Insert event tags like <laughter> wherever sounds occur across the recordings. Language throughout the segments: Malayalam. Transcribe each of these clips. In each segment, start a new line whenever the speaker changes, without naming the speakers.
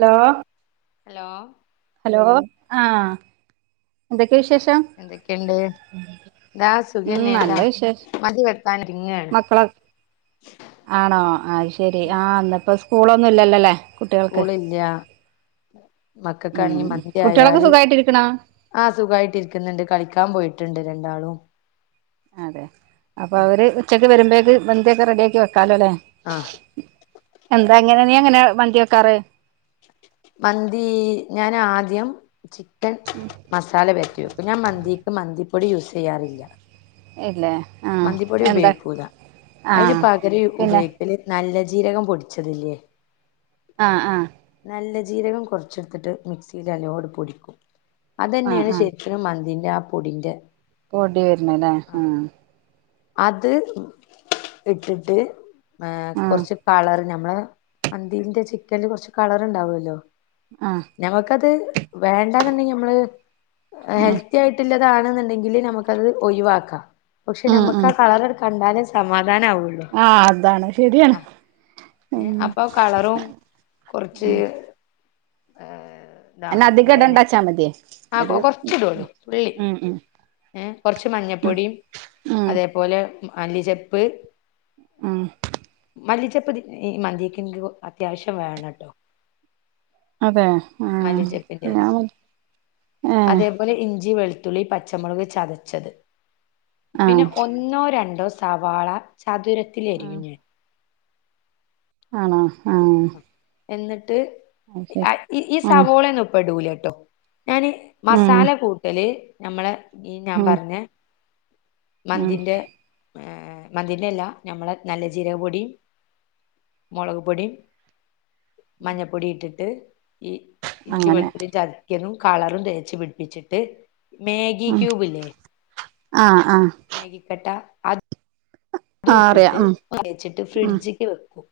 ഹലോ
ഹലോ
ഹലോ ആഹ് എന്തൊക്കെയ വിശേഷം
എന്തൊക്കെയിണ്ട് താ
ഉം
സുഖന്നെ മതി വെട്ടാനിങ്ങ്
മക്കളോ ആണോ അത് ശെരി ആഹ് ഇന്നിപ്പോ സ്കൂളൊന്നും ഇല്ലല്ലോലെ കുട്ട്യാൾക്ക്
സ്കൂളില്ല
ഉം
മക്കൾക്കാണെങ്കി
കുട്ട്യാളൊക്കെ സുഖമായിട്ടിരിക്കണ
ആഹ് സുഖമായിട്ട് ഇരിക്കുന്നുണ്ട് കളിക്കാൻ പോയിട്ടുണ്ട് രണ്ടാളും
അതെ അപ്പൊ അവര് ഉച്ചക്ക് വരുമ്പോഴേക്ക് മന്തിയൊക്കെ റെഡിയാക്കി വെക്കാലോല്ലേ.
ആഹ്
എന്താ എങ്ങനെ നീ എങ്ങനെ മന്തി വെക്കാറ്
മന്തി ഞാൻ ആദ്യം ചിക്കൻ
ഉം
മസാല പെരട്ടി വെക്കും ഞാൻ മന്തീക്ക് മന്തിപ്പൊടി യൂസ് ചെയ്യാറില്ല.
ഇല്ലേ ആഹ്
മന്തിപ്പൊടി
എന്താ
ഉപയോഗിക്കൂല അതിന്
ആഹ്
പകരം ഉപയോഗി പിന്നെ നല്ല ജീരകം പൊടിച്ചതില്ലേ
ആ ആ
നല്ല ജീരകം കൊറച്ട്ത്ത്ട്ട് മിക്സിൽ നല്ലോങ്ങ്ട്ട് പൊടിക്കും
ആഹ്
അതന്നെണ്
ആഹ്
ശരിക്ക്നും മന്തിന്റെ ആ പൊടിന്റെ
പൊടി വര്ണലെ ആ
അത് ഇട്ടിട്ട് ഏ
ആഹ്
കൊറച്ച് കളർ നമ്മളെ മന്തിന്റെ ചിക്കന്ല് കൊറച്ച് കളർണ്ടാവല്ലോ.
ആഹ്
ഞമ്മക്കത് വേണ്ടാന്ന്ണ്ടെങ്കി നമ്മള്
ആഹ്
ഹെൽത്തി ആയിട്ടില്ല താണ്ന്ന്ണ്ടെങ്കില് നമുക്കത് ഒഴിവാക്കാം പക്ഷെ
ഉം
നമുക്കാ
ഉം
കളർ കണ്ടാലേ സമാധാനാവുള്ളൂ
ആഹ് അതാണ് ശെരിയാണ്
ഏ അപ്പൊ കളറും കൊറച്ച് ഏ
അയ്ൻ അധികടണ്ടാച്ചാമതി
ആ കൊ കൊറച്ട്ള്ളൂ തുള്ളി ഏ കൊറച്ച്
ഉം
മഞ്ഞപ്പൊടിം
ഉം
അതേ പോലെ മല്ലിചപ്പ്
ഉം
മല്ലിചെപ്പ് തി ഈ മന്തീക്ക്ൻക്ക് അത്യാവിശ്യം വേണട്ടോ
അതെ ആ
മല്ലിച്ചപ്പിന്റെ ഇല
ഞാൻ ഉ
അതേപോലെ ഇഞ്ചി വെളുത്തുള്ളി പച്ചമുളക് ചതച്ചത്
ആഹ്
പിന്നെ ഒന്നോ രണ്ടോ സവാള
ആഹ്
ചതുരത്തിലരിഞ്
ആണോ ആഹ്
എന്നിട്ട്
അത് ശരി
ആ ഇ ഈ
ഉം
സവോളെന്നും ഇപ്പടൂലട്ടോ ഞാന്
ഉം
മസാല കൂട്ടല് ഞമ്മളെ ഈ ഞാൻ
ഉം
പറഞ്ഞ
ഉം
മന്തിന്റെ ഏ മന്തിന്റെ അല്ല ഞമ്മളെ നല്ല ജീരക പൊടി മൊളക്പൊടിം മഞ്ഞപ്പൊടി ഇട്ടിട്ട് ഈ ഇഞ്ചി
അങ്ങനെ
വെളുതുള്ളി ചത കിയതും കളറും തേച്ച് പിടിപ്പിച്ചിട്ട് മാഗി ക്യൂബ് ല്ലേ
അ ആ
മേഗി കട്ട അത് അതും
ആഹ് അറിയാം
ഇട്ടിട്ട്
ഉം
തേച്ട്ട്
ഉം
ഫ്രിഡ്ജിക്ക് വെക്കും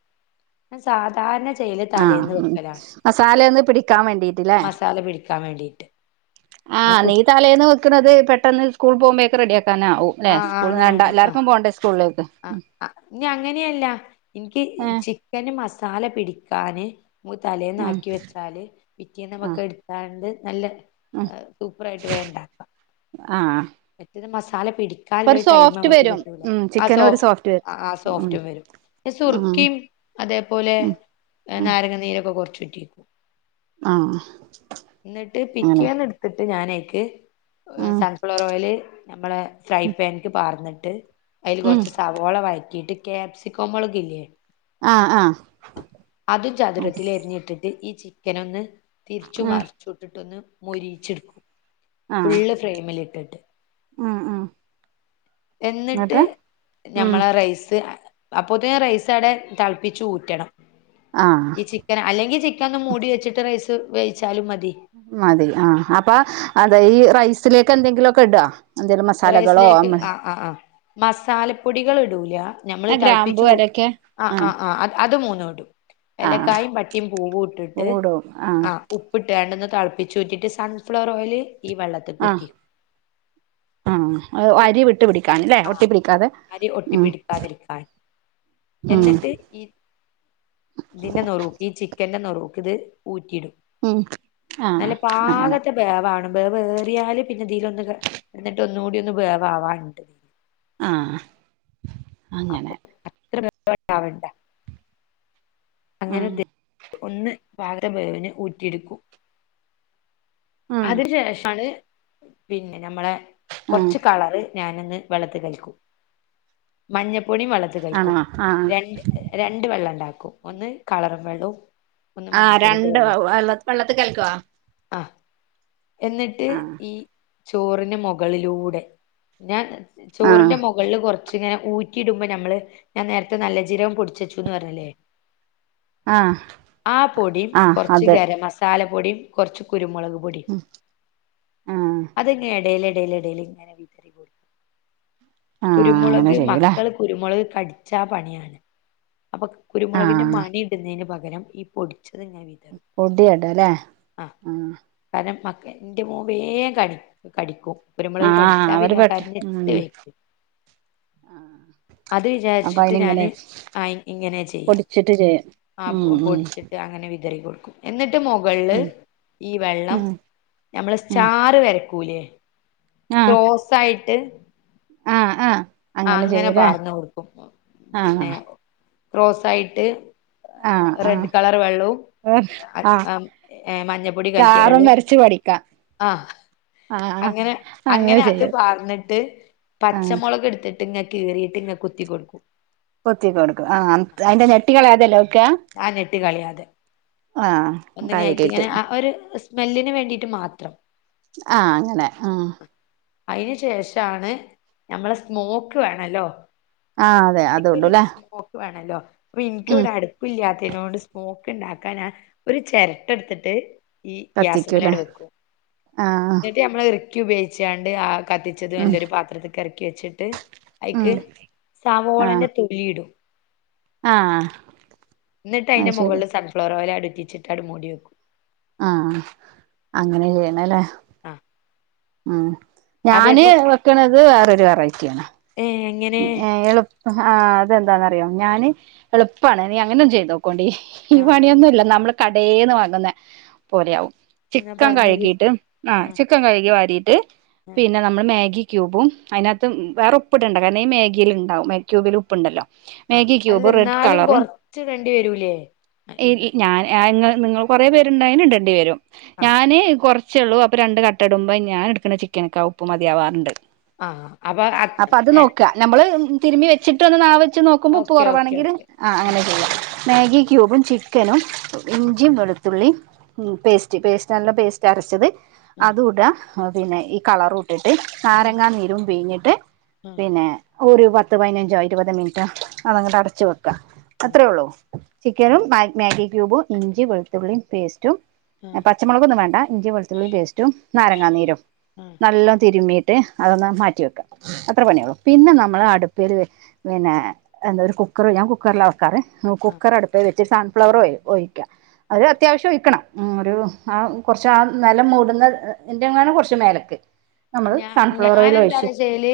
ന്ന്ട്ട് സാധാരണ ചെയ്യല്
ആ
തലേന്ന്
ഉം
വെക്കലാണ്
മസാലൊന്ന് പിടിക്കാൻ വേണ്ടിട്ട് ല്ലേ
മസാല പിടിക്കാൻ വേണ്ടിട്ട്
ആഹ് നീ തലേന്ന് വെക്ക്ണത് പെട്ടെന്ന് സ്കൂൾ പോകുമ്പഴേക്ക് റെഡിയാക്കാനാവും. ലെ
ആ
സ്കൂൾ
ആണ് ആണ് ആ
വേണ്ടഎല്ലാർക്കും പോണ്ടെ സ്കൂളിലേക്ക്
ആ അ ഇനി അങ്ങനെയല്ല ഇന്ക്ക്
ഏഹ്
ചിക്കന് മസാല പിടിക്കാന് മൂ
ഉം
തലേന്നാക്കി വെച്ചാല് പിറ്റേന്ന്
ആഹ്
നമുക്ക് ഇട്ത്താണ്ട് നല്ല
ഉം
ഏ സൂപ്പറായിട്ട് വേണ്ടാക്കാം.
ആഹ്
മറ്റേത് മസാല
അപ്പൊ ഒരു
പിടികാല്ലൊരു
സോഫ്റ്റ്
ടൈംമമ്മക്ക്
വരും
കിട്ടൂല
ഉം
ആ
ചിക്കനും ഒരു
സോഫ്
സോഫ്റ്റ്
ആ
വരും ഉം
സോഫ്റ്റും വരും. റ്റ്
ഉം
സുർക്കിം അതേപോലെ
ഉം
ഏ
ഉം
നാരങ്ങനീരൊക്കെ കൊറച്ച്റ്റി
അ ആഹ്
ന്ന്ട്ട്
അങ്ങനെ
പിറ്റേന്ന്ട്ത്ത്ട്ട് ഞാനയ്ക്ക്
ഉം
സൺഫ്ലവർ ഓയില് നമ്മളെ ഫ്രൈ പാൻക്ക് പാർന്ന്ട്ട് അതില്
ഉം
കൊറച്ച് സു. സവോള വയറ്റീട്ട് ക്യാപ്സിക്കോമൊളകില്ലേ
ആഹ് ആഹ്
അ അതും
അത്
ചതുരത്തിലരിഞ്ഞിട്ട് ഈ ചിക്കനൊന്ന് തിരിച്ചും
ഉം
മർച്ചുട്ട്ട്ടൊന്ന് മൊരിയിച്ചെടുക്കും
ആഹ്
ഫുള്ള് ഫ്രെയിമിൽ ഇട്ടിട്ട്
ഉം ഉം
എന്നിട്ട്
ഉം
ഞമ്മളാ റൈസ് അപ്പോത്തിനും റൈസ് അടെ തളപ്പിച്ച് ഊറ്റണം
ആഹ്
ഈ ചിക്കൻ അല്ലെങ്കിൽ ചിക്കൻ ഒന്ന് മൂടി വെച്ചിട്ട് റൈസ് വേവിച്ചാലും മതി
മതി ആഹ അപ്പൊ
ആ
അത ഈ റൈസിലേക്ക എന്തെങ്കിലുമൊക്കെ ഇടോ എന്തേലും മസാലകളോ
റൈസിലേക്ക്
അമ്മ
ആ ആ ആഹ് മസാലപ്പൊടികൾ ഇടൂല നമ്മള്
ആഹ് ഗ്രാമ്പൂ
തളപ്പിച്ചു കു
അതൊക്കെ
ആ ആഹ് ആഹ് അത് അത് മൂന്ന ഇടും
ആഹ്
എലക്കായും പട്ടിയും പൂവും ഇട്ടിട്ട്
ഓടും ആഹ്
ആഹ ഉപ്പ്ട്ടാണ്ട് ഒന്ന് തളപ്പിച്ച് ഊറ്റിട്ട് സൺഫ്ലവർ ഓയില് ഈ വെള്ളത്തിൽ
ആഹ് ആ
ഇത്
അരി വിട്ടു പിടിക്കൻല്ലേ ഒട്ടി
ആഹ് ആഹ്
പിടിക്കാതെ
അരി
ഉ
ഒട്ടിപ്പിടിക്കാതിരിക്കാൻ എന്നിട്ട് ഈ ഇതിന്റെ നുറുക്ക് ഈ ചിക്കന്റെ നുറുക്ക് ഇത് ഊറ്റിയിടും
ഉം ആഹ്
നല്ല
അങ്ങനെ
പാകത്തെ ബേവാണ് ബേവേറിയാല് പിന്നെതിലൊന്ന് ഒന്നുകൂടി ഒന്ന് വേവാവണ്ട്
ആഹ്
അപ്പൊ
അങ്ങനെ
അത്രണ്ടാവണ്ട അങ്ങനെ
ഉം
ഒന്ന് പാകത്തെ വേവിന് ഊറ്റിയെടുക്കു
ആഹ്
അതിന ശേഷമാണ് പിന്നെ നമ്മളെ
ആഹ്
കുറച്ച് കളറ് ഞാനന്ന് വള്ളത്തിൽ കൽക്കും മഞ്ഞപ്പൊടിയും വള്ളത്തിൽ
ആണോ
കൽക്കും
ആഹ്
രണ്ട് രണ്ട് വെള്ളം ഉണ്ടാക്കും ഒന്ന് കളറും വെള്ളവും ഒന്ന്
ആ
മഞ്ഞപ്പൊടിന്റെ
രണ്ട വള്ള വെള്ളത്തി കൽക്കുവോ
ആഹ എന്നിട്ട്
ആഹ്
ഈ ചോറിന് മുകളിലൂടെ ഞാൻ
ആഹ്
ചോറിന്റെ മുകളില് കുറച്ചിങ്ങനെ ഊ റ്റി ഇടുമ്പോ നമ്മള് ഞാൻ നേരത്തെ നല്ല ജീരകം പൊട്ടിച്ചച്ചുന്ന് പറഞ്ഞില്ലേ
ആഹ്
ആ പൊടിയും
ആഹ്
കുറച്ച്
അത്
ഗരം മസാല പൊടിയും കുറച്ച് കുരുമുളക് പൊടിയും
ഉം
അതെങ്ങനെ എടേല് ഡെലേ ഡെല ഇങ്ങനെ കൊടുക്കും
ആഹ് അങ്ങനെ
കുരുമുളക്
ചെയ്യൂലേ
മക്കൾ കുരുമുളക് കടിച്ച പണിയാണ് അപ്പൊ കുരുമുളകിന്റെ
ആഹ്
മണി ഇടുന്നതിന് പകരം ഈ പൊടിച്ചത് ഞാൻ
പൊടിയടലേ ആഹ
കാരണം മക ന്റെ മോൻ വേഗം കടിക്കും കുരുമുളക് കടിച്ചാ പിന്നെ ഓൻ കരഞ്ഞിട്ട് വെയ്
ആഹ
അത് വിചാരിച്ചിട്ട് ഞാന് ഇങ്ങനെ ചെയ്യാ
ചട്ട് ചെ
ആ പൊടിച്ചിട്ട് അങ്ങനെ വിതറി കൊടുക്കും എന്നിട്ട് മുകളില്
ഉം
ഈ വെള്ളം
ഉം
നമ്മള്
ഉം
ചാറ് വരക്കൂലേ
ആഹ്
ക്രോസ് ആയിട്ട് ന്ന്ട്ട്
ആഹ് ആഹ
ആ അങ്ങനെ പാർന്ന് കൊടുക്കും
ആഹ്
പിന്നെ ക്രോസ് ആയിട്ട്
ആഹ്
റെഡ്
ആഹ്
കളർ വെള്ളുവും
ആഹ്
അ ഏ മഞ്ഞപ്പൊടി കലക്കിയ
സ്റ്റാറും
വെള്ളവും
വരച്ച് പഠിക്കാം
ആഹ്
ആഹ്
അങ്ങനെ അങ്ങനെ അത് പാർന്നിട്ട്
ആഹ്
പച്ചമുളക് എടുത്ത് കീറിട്ട് ഇങ്ങനെ കുത്തി കൊടുക്കു
കൊത്തി കൊടുക്കും ആ അതിന്റെ നെട്ടി കളയാതല്ലെ വെക്കാ
ആ നെട്ടി കളയാതെ
ആഹ്
അയ്ക്ക്
കഴുകിട്ട്
ഇങ്ങനെ ആ ഒരു സ്മെല്ലിന് വേണ്ടിയിട്ട് മാത്രം
ആഹ അങ്ങനെ ആ
അയിന് ശേഷണ് നമ്മളെ സ്മോക്ക് വേണല്ലോ
ആഹ് അതെ
എന്തക്കൊരു
അതോണ്ടൂല്ലേ
സ്മോക്ക് വേണല്ലോ അപ്പൊ
ഉം
എനിക്കിവിടെ അടു ല്ലാത്തിനോട് സ്മോക്ക് ഇണ്ടാക്കാൻ ഞാൻ ഒരു ചെരട്ട എടുത്തിട്ട് ഈ
കത്തിക്കൂല്ലേ
ഗ്യാസിന്മേലങ്ങ്ട് വെക്കും
ആഹ്
എന്നിട്ട് നമ്മള് ഈർക്കി ഉപയോഗിച്ചാണ്ട് ആഹ് കത്തിച്ചത്
ഉം
നല്ലൊരു പാത്രത്തിക്ക് ഇറക്കി വെച്ചിട്ട്
ഉം
അയ്ക്ക്
ആഹ്
സാവോളന്റെ തൊലിയിടും
ആഹ്
എന്നിട്ട്
അത്
അയ്ന്റെ
ശരി
മുകളില് സൺഫ്ലവർ ഓയില് ച്ചിട്ട് അങ്ങ്ട് മൂടി വക്കും
ആഹ് അങ്ങനെ ചെയ്യണേല്ലേ
ആഹ്
ഉം ഞാന് വെക്കണത് വേറൊരു വെറൈറ്റിയാണ്
ഏഹ്
ഏഹ് എളുപ്പ ആഹ് അതെന്താന്നറിയോ ഞാന് എളുപ്പാണ് നീ അങ്ങനൊന്ന് ചെയ്ത് നോക്കേണ്ടീ ഈ
ആ
പണിയൊന്നുല്ല നമ്മള് കടേന്ന് വാങ്ങുന്ന പോലെയാവും
ഞാൻ
ചിക്കൻ
പറഞ്ഞത്
കഴുകിട്ട് ആഹ്
ആ
ചിക്കൻ കഴുകി വാരിട്ട്
ആ
പിന്നെ നമ്മള് മാഗി ക്യൂബും അതിനാത്ത് വേറെ ഉപ്പിട്ടണ്ട കാരണം ഈ മാഗിലിണ്ടാവും മാഗി ക്യൂബിൽ ഉപ്പുണ്ടല്ലോ
ആഹ്
മാഗി
അല്ല
ക്യൂബ് റെഡ്
എന്നാലും
കളറും
കൊറച്ച് ടണ്ടി വരൂലേ
ഞാന് അ നിങ്ങള് കൊറെ പേരുണ്ടായിന് ഇടേണ്ടി വരും
ആ
ഞാന് കുറ ഛെള്ളൂ അപ്പൊ രണ്ട് കട്ട ഇടുമ്പം ഞാൻ എടുക്ക്ണ ചിക്കനൊക്കെ ആ ഉപ്പ് മതിയാവാറുണ്ട്
ആഹ് അപ്പൊ ആഹ്
അപ്പൊ അത്
ഞ
നോക്കുക നമ്മള് തിരുമ്പി വച്ചിട്ട് ഒന്ന് നാവെച്ച് നോക്കുമ്പോ ഉപ്പ്
ഓക്കെ ഓക്കെ
കുറവാണെങ്കില്
ഓക്കെ
ആഹ്
ആ
അങ്ങനെ ചെയ്യാം
ഇടാം
മാഗി ക്യൂബും ചിക്കനും
ആ
ഇഞ്ചിയും വെളുത്തുള്ളി പേസ്റ്റ് പേസ്റ്റ് നല്ല പേസ്റ്റ് ച്ചി അരച്ചത്
ആ
അതൂടുക പിന്നെ ഈ കളർ ഇട്ടിട്ട്
ആ
നാരങ്ങ നീരും പിഞ്ഞിട്ട്
ആ ആ
ന്നെ ഒരു പത്ത് പതിനഞ്ചോ ഇരുപത് മിനിറ്റോ അതങ്ങോട്ട് അടച്ചു വെ ക്ക അത്രള്ളൂ ചിക്കനും മാഗി ക്യൂബും ഇഞ്ചി വെളുത്തുള്ളിയും പേസ്റ്റും
ആ ആ
പച്ചമുളകൊന്നും വേണ്ട ഇഞ്ചിം വെളുത്തുള്ളി പേസ്റ്റും നാരങ്ങാനീരും നല്ലോ തിരുമീ ട്ട് അതൊന്ന് മാറ്റിവെക്ക അത്ര പണിയുള്ളൂ പിന്നെ നമ്മള് അടുപ്പില് പിന്നെ എന്താ ഒരു കുക്കർ ഞാൻ കുക്കറിലാ വേ ക്കാർ
ആ
കുക്കറ് അടുപ്പേ വെച്ച് സൺഫ്ലവർ ഓയിൽ ഓയിക്കാം അത് അത്യാവശ്യം ഒഴിക്കണം മ് ഒരു ആഹ് കുറച്ച് ആ നിലം മൂടുന്ന ൻ്റെങ്ങാണ് കുറച്ച് മേലേക്ക് <inaudible>
ഞാ ഞാനെന്താ ചെയ്യല്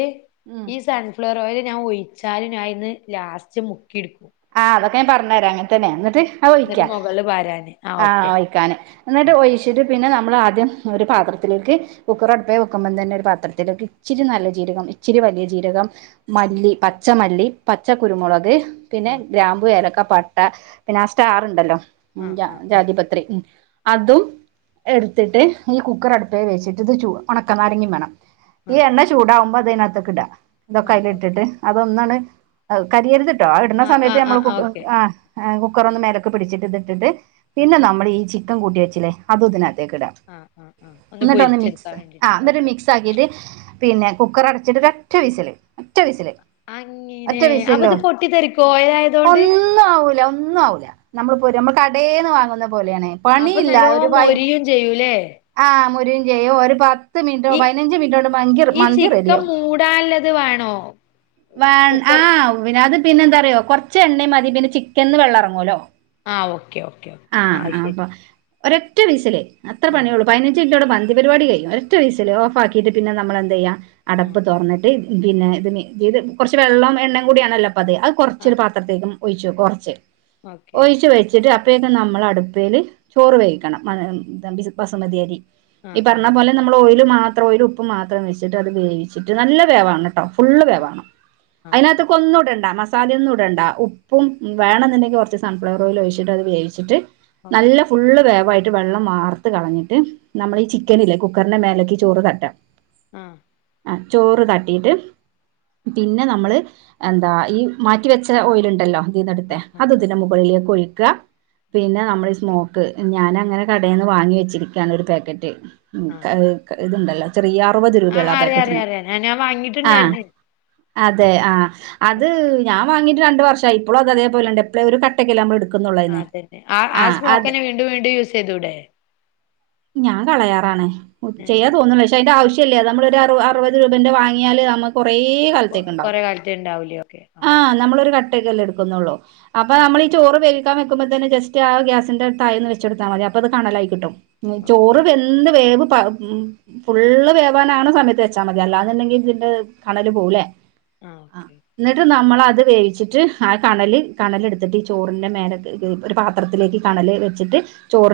ഉം
ഈ സൺഫ്ലവർ ഓയില് ഞാൻ ഒയിച്ചാലും ഞാൻ അയിന്ന് ലാസ്റ്റ് മുക്കിടുക്കും
ആഹ് അതൊക്കെ ഞാൻ പറഞ്ഞരാം അങ്ങനെ തന്നാ എന്നിട്ട് അത്
എന്നിട്ട്
ഒയിക്കാ
മുകളില് പാരാന് ആ
ആഹ്
ഓക്കെ
ഒയിക്കാന് എന്നിട്ട്
ആ
ഒഴിച്ചിട്ട് പിന്നെ നമ്മളാദ്യം ഒരു പാത്രത്തിലേക്ക് കുക്കർ അടുപ്പേ വെക്കുമ്പോം തന്നെ ഒരു പാത്രത്തിലേക്ക് ഇച്ചിരി നല്ല ജീരകം ഇച്ചിരി വലിയ ജീരകം മല്ലി പച്ചമല്ലി പച്ചക്കുരുമുളക് പിന്നെ ഗ്രാമ്പു ഏലക്ക പ ട്ട പിന്നെ ആ സ്റ്റാറുണ്ടല്ലോ
ആ
ജാ
ആ ആ
ജാതിപത്രി അതും എടുത്തിട്ട് ഈ കുക്കർ അടുപ്പേ വെച്ചിട്ട്ത് ചൂ ഉണക്കനാരങ്ങയും വേണം
ആ ആ
ഈ എണ്ണ ചൂടാവുമ്പോ അതിനാത്തേക്ക് ഇടാ ഇതൊക്കെ
ആ ആ
അയിലിട്ടിട്ട്
ഓക്കെ
അതൊന്നാണ് കരിയരുതിട്ടോ ആ ഇടണ
ആ
സമയത്ത്
ആ
നമ്മള് കു
ആ ഓക്കെ
ആഹ് കുക്കറൊന്ന് മേലേക്ക് പിടിച്ചിട്ട് ഇതിട്ടിട്ട് പിന്നെ നമ്മളീ ചിക്കൻ കൂട്ടി വെച്ചില്ലേ അതും ഇതിനാത്തേക്ക് ഇടുക
ആഹ് ആഹ് ആഹ് ഒന്ന് പൊരിച്ചെടുക്കാൻ വേണ്ടീട്ട് ഓക്കെ
ത്തക്കിട് പിന്നെ കുക്കർ അടച്ചിട്ട് ഒറ്റ വിസില് ഒറ്റ വിസില് ഒറ്റ
അങ്ങനെ അവത്
വിസിലോ
പൊട്ടിത്തെറിക്കോ ഏ
ഒന്നും ആവൂല്ല ഒന്നും ആവൂല്ല നമ്മള് പോര് നമ്മുടെ കടേന്ന് വാങ്ങുന്ന പോലെയാണേ
അപ്പൊ നല്ലോം മൊരിയും ചെയ്യൂലേ
ആഹ് മൊരീം ചെയ്യും ഒരു പ പത്ത് മിനിറ്റോ
ഈ
പതിനഞ്ച് മിനിറ്റോണ്ട് മങ്കി
ഈ
മന്തി
ചിക്കൻ
റെഡിയാവും
മൂടാള്ളത് വേണോ
വ
കുക്കർ
ആഹ് പിന്നെ അത് പിന്നെ എന്താറിയോ കൊറച്ച് എണ്ണയും മതി പിന്നെ ചിക്കൻന്ന് വെള്ളെറങ്ങൂലോ
ആ ഓക്കെ ഓക്കെ ഓക്കെ
ആഹ്
ആ
ആഹ്
ശരി
അപ്പൊ ഒരൊറ്റ വീസില് അത്ര
ആ
പണിയുള്ളൂ പതിനഞ്ച് മിനിറ്റോടെ പരിപാടി കഴിയും ഒരൊറ്റ വിസില് ഓഫ് ആക്കിയിട്ട് പിന്നെ നമ്മളെന്തെയ്യാ
ആ
അടപ്പ് തുറന്നിട്ട് പിന്നെ ഇത് ഇത് കുറച്ച് വെള്ളോം എണ്ണേം കൂടിയാണല്ലോ പ്പത് അത് കൊറ
ആ
ചൊരു പാത്രത്തേക്കും ഒഴിച്ചു കൊറച്ച്
ഓക്കെ
ഒഴിച്ച് വച് ച്ചിട്ട് അപ്പൊഴേക്കും നമ്മള് അടുപ്പേല് ചോറ് വേവിക്കണം <unintelligible> ബസുമതിയരി
ആ
ഈ
ആ
പറഞ്ഞ പോലെ നമ്മള് ഓയില് മാത്രം ഓയില് ഉപ്പും മാത്രം വെച്ചിട്ട് അത് വേവിച്ചിട്ട് നല്ല വേവാവ്വണംട്ടോ ഫുള്ള്
ആ
വേവാവണം
ആ ആ
അതിനകത്ക്കൊന്നും ഇടണ്ട മസാല ഒന്നും ഇട്‌ ടണ്ട ഉപ്പും വേണന്ന്ണ്ടെങ്കിൽ കൊറച്ച് സൺഫ്ലവർ ഓയില് ഒഴിച്ചിട്ട് അത് വേവിച്ചിട്ട് നല്ല
ഓക്കെ
ഫുള്ള് വേവായിട്ട് വെള്ളം വാർത്ത് കളഞ്ഞിട്ട്
ആ
നമ്മളി ചി ക്കനില്ലേ കുക്കറിന്റെ മേലേക്ക് ചോറ് തട്ടാം
ആഹ്
ആ ചോറ് തട്ടിട്ട് പിന്നെ നമ്മള് എന്താ ഈ മാറ്റിവെച്ച ത്ത ഓയിലുണ്ടല്ലോ
ആ
ഇതിന്നെടുത്തെ അത്
ആ ആ
ഇതിന്റെ മുകളിലേക്ക് ഒഴിക്ക പിന്നെ നമ്മൾ ഈ സ്മോക്ക് ഞാനങ്ങനെ കടേന്ന് വാങ്ങി വെച്ചിരിക്കാണ് ഒരു പേക്കറ്റ് ഉം
ആ
ഇതുണ്ടല്ലോ ചെറിയ അറുപത് രൂപള്ളൂ ആ
അറിയാം
പേക്കറ്റിന്
അറിയാം അറിയാം ഞാൻ ഞാൻ
ആഹ്
വാങ്ങിട്ടുണ്ടായിരുന്നു
അതെ ആഹ് അത്
ഓക്കെ
ഞാൻ വാങ്ങിട്ട് രണ്ട് വർഷായി ഇപ്പോളും അത് അതേപോലുണ്ട് പ്പളേ ഒരു കട്ടക്കൊല്ലേ നമ്മള് എടുക്കുന്നുള്ളോ അതീന്ന്
അതന്നെ ആ ആ
ആഹ് അത്
സ്മോക്കന്നെ വീണ്ടും വീണ്ടും യൂസ് ചെയ്തൂടെ
ഞാൻ കളയാറാണ്
ഏ
ഉച്ചായ തോന്നും വെഷ അതിന്റെ ആവശ്യല്ല്യ നമ്മളൊരു അറു അറുപത് രൂപേന്റെ വാങ്ങ്യാല് നമ്മു
അപ്പൊ കൊറെ കാലത്തേക്ക് ഇണ്ടാവൂലേ ഒക്കെ ആ
ആഹ് നമ്മളൊരു കട്ടൊക്കല്ലേ എടുക്കുന്നുള്ളൂ അപ്പൊ
ആ
നമ്മളി ചോറ് വേ ക്കാൻ വെക്കുമ്പോ തന്നെ ജസ്റ്റ് ആ ഗ്യാസിന്റെ താഴെ ഒന്ന് വെച്ചോടുത്താൽ മതി ഇത് കണലായി കിട്ടും
ഓക്കെ
ചോറ് വെൻ വെന്ത് വേവ് പ ഉം ഫുള്ള് വേവാനാണ സമയത്ത് വെച്ചാൽ മതി അല്ലാന്നുണ്ടെങ്കിൽ ഇതിന്റെ കണല് പോവൂലേ
ആഹ് ഓക്കേ
ത് നമ്മളത് വേവിച്ചിട്ട് ആ കണല് കണലെടുത്തിട്ട് ഈ ചോറിന്റെ മേലേക്ക് ഒരു പാ ത്രത്തിലേക്ക് കണല് വെച്ചിട്ട്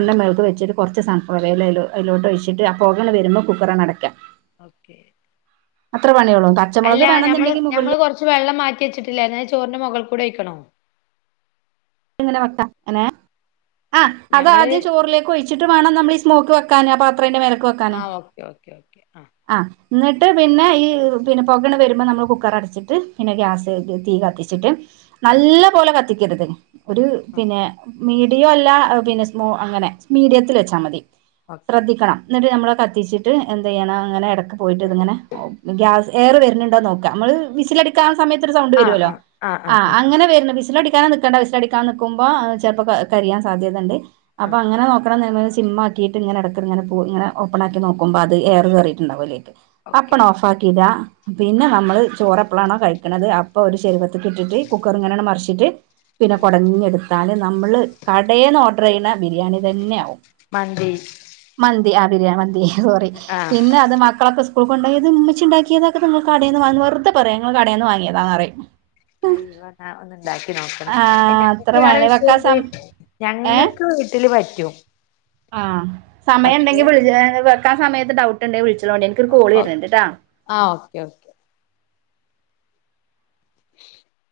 ആ
മേലേക്ക് വെച്ചിട്ട് കൊറച്ച് സൺഫ്ലവർ ഓയില് അയ്ലോ അയ്ലോട്ട് ഒഴിച്ചിട്ട് ആ പൊകങ്ങട്ട് വരുമ്പോൾ കുക്കറണ്ട് അടക്ക
ഓക്കെ
അത്ര പണ്യോള്ളൂ കച്ചമുളക്
അല്ല ഞമ്മള്
വേണന്നുണ്ടെങ്കിൽ മുകളില്
ഞമ്മള് കൊറച്ച് വെള്ളം മാറ്റി വെച്ചിട്ടില്ലെ ഞാൻ ഈ ചോറിന്റെ മൊകൾ കൂടെ ഒഴിക്കണോ
ങ്ങനെ വെക്കാ എങ്ങനെ ആ
ഞമ്മള്
അതാദ്യം ചോറിലേക്ക് ഒഴിച്ചിട്ട് വേണം നമ്മളി സ്മോക്ക് വെക്കാന് ആ പാത്രയിന്റെ മേലേക്ക് വെക്
ആഹ് ഓക്കെ ഓക്കേ ഓക്കെ ആഹ്
ആഹ് ന്നിട്ട് പിന്നെ ഈ പിന്നെ പൊകണ്ട് വരുമ്പോ നമ്മള് കുക്കർ അടച്ചിട്ട് പിന്നെ ഗ്യാസ് തീ കത്തിച്ച് ച്ചിട്ട് നല്ല പോലെ കത്തിക്കരുത് ഒരു പിന്നെ മീഡിയം അല്ല പിന്നെ സ്‌മോ അങ്ങനെ മീഡിയത്തിൽ വെച്ചാ മതി
ഓക്കെ
ശ്രദ്ധിക്കണം എന്നിട്ട് നമ്മള് കത്തിച്ചിട്ട് എന്ത്യ്യണം അങ്ങനെ എടക്ക് പോയിട്ട് ഇത്ങ്ങനെ ഓ ഗ്യാസ് എയറ് വരണുണ്ടോ നോക്കാ അമ്മൾ വിസിലടി ക്കാൻ സമയത്തൊരു സൗണ്ട്
ആ
വരുമല്ലോ
ആ ആ ആ
ആഹ്
ആ
അങ്ങനെ വരുന്ന വിസിലടിക്കാൻ നിക്കണ്ട വിസിലടി ക്കാൻ നിക്കുമ്പോ ചെലപ്പോ കരിയാൻ സാധ്യതണ്ട്
ആ
അപ്പൊ അങ്ങനെ നോക്കണം സിമ്മാ കീട്ട് ഇങ്ങനെ എടക്ക്‌ങ്ങനെ പോ ഇങ്ങനെ ഓപ്പൺ ആക്കി നോക്കുമ്പോ അത് എയറ് കേറിട്ട്ണ്ടാവും അയ്ലേക്ക്
ഓക്കെ
അപ്പണ ഓഫ് ആക്കിടാ പിന്നെ നമ്മള് ചോറെപ്പളാണോ കഴിക്കണത് അപ്പൊ ഒരു ശെരുവ ക്ക്‌ട്ടിട്ട് കുക്കർ ഇങ്ങനങ്കട്‌ മറിച്ചിട്ട് ഇങ്ങെടുത്താല് നമ്മള് കടെന്ന് ഓഡറെയ്യിണ ബിരിയാണി തന്നാവും
മന്തി
മന്തി ആഹ് ബിരിയാണി മന്തി സോറി
ആ
പിന്നെ അത് മക്കളൊക്കെ സ് കൂളിൽ കൊണ്ടോയത് ഉമ്മച്ചി ഇണ്ടാക്കിയതാ ഇത് ഇങ്ങള് കടെന്ന് വാങ്ങി വെറുതെ പറയാ ഇങ്ങള് കടേന്ന് വാങ്ങിയതാ പറയും
ഹൈവാ ഇന്നാ ഒന്ന് ഇണ്ടാക്കി നോക്കെണം
ആ
അയിന്
അത്ര
ഞങ്ങെക്ക് വേറെ
വാങ്ങല്
വിഷയം
വെക്കാ
ഇണ്ട്
സം ഏഹ്
ഞങ്ങക്ക് വീട്ട്‌ൽ പറ്റും
ആഹ്
പക്ഷെ
സമയണ്ടെങ്കി വിൾ ഏഹ് വെക്കാൻ സമയെത്ത് ഡൗട്ട് ഇണ്ടെങ്കി വിള്ച്ചോളെണ്ടി എന്ക്കൊരു കോള് വെര്ൺണ്ട് ഇട്ടോ
ആഹ് ഓക്കെ ഓക്കെ <inaudible>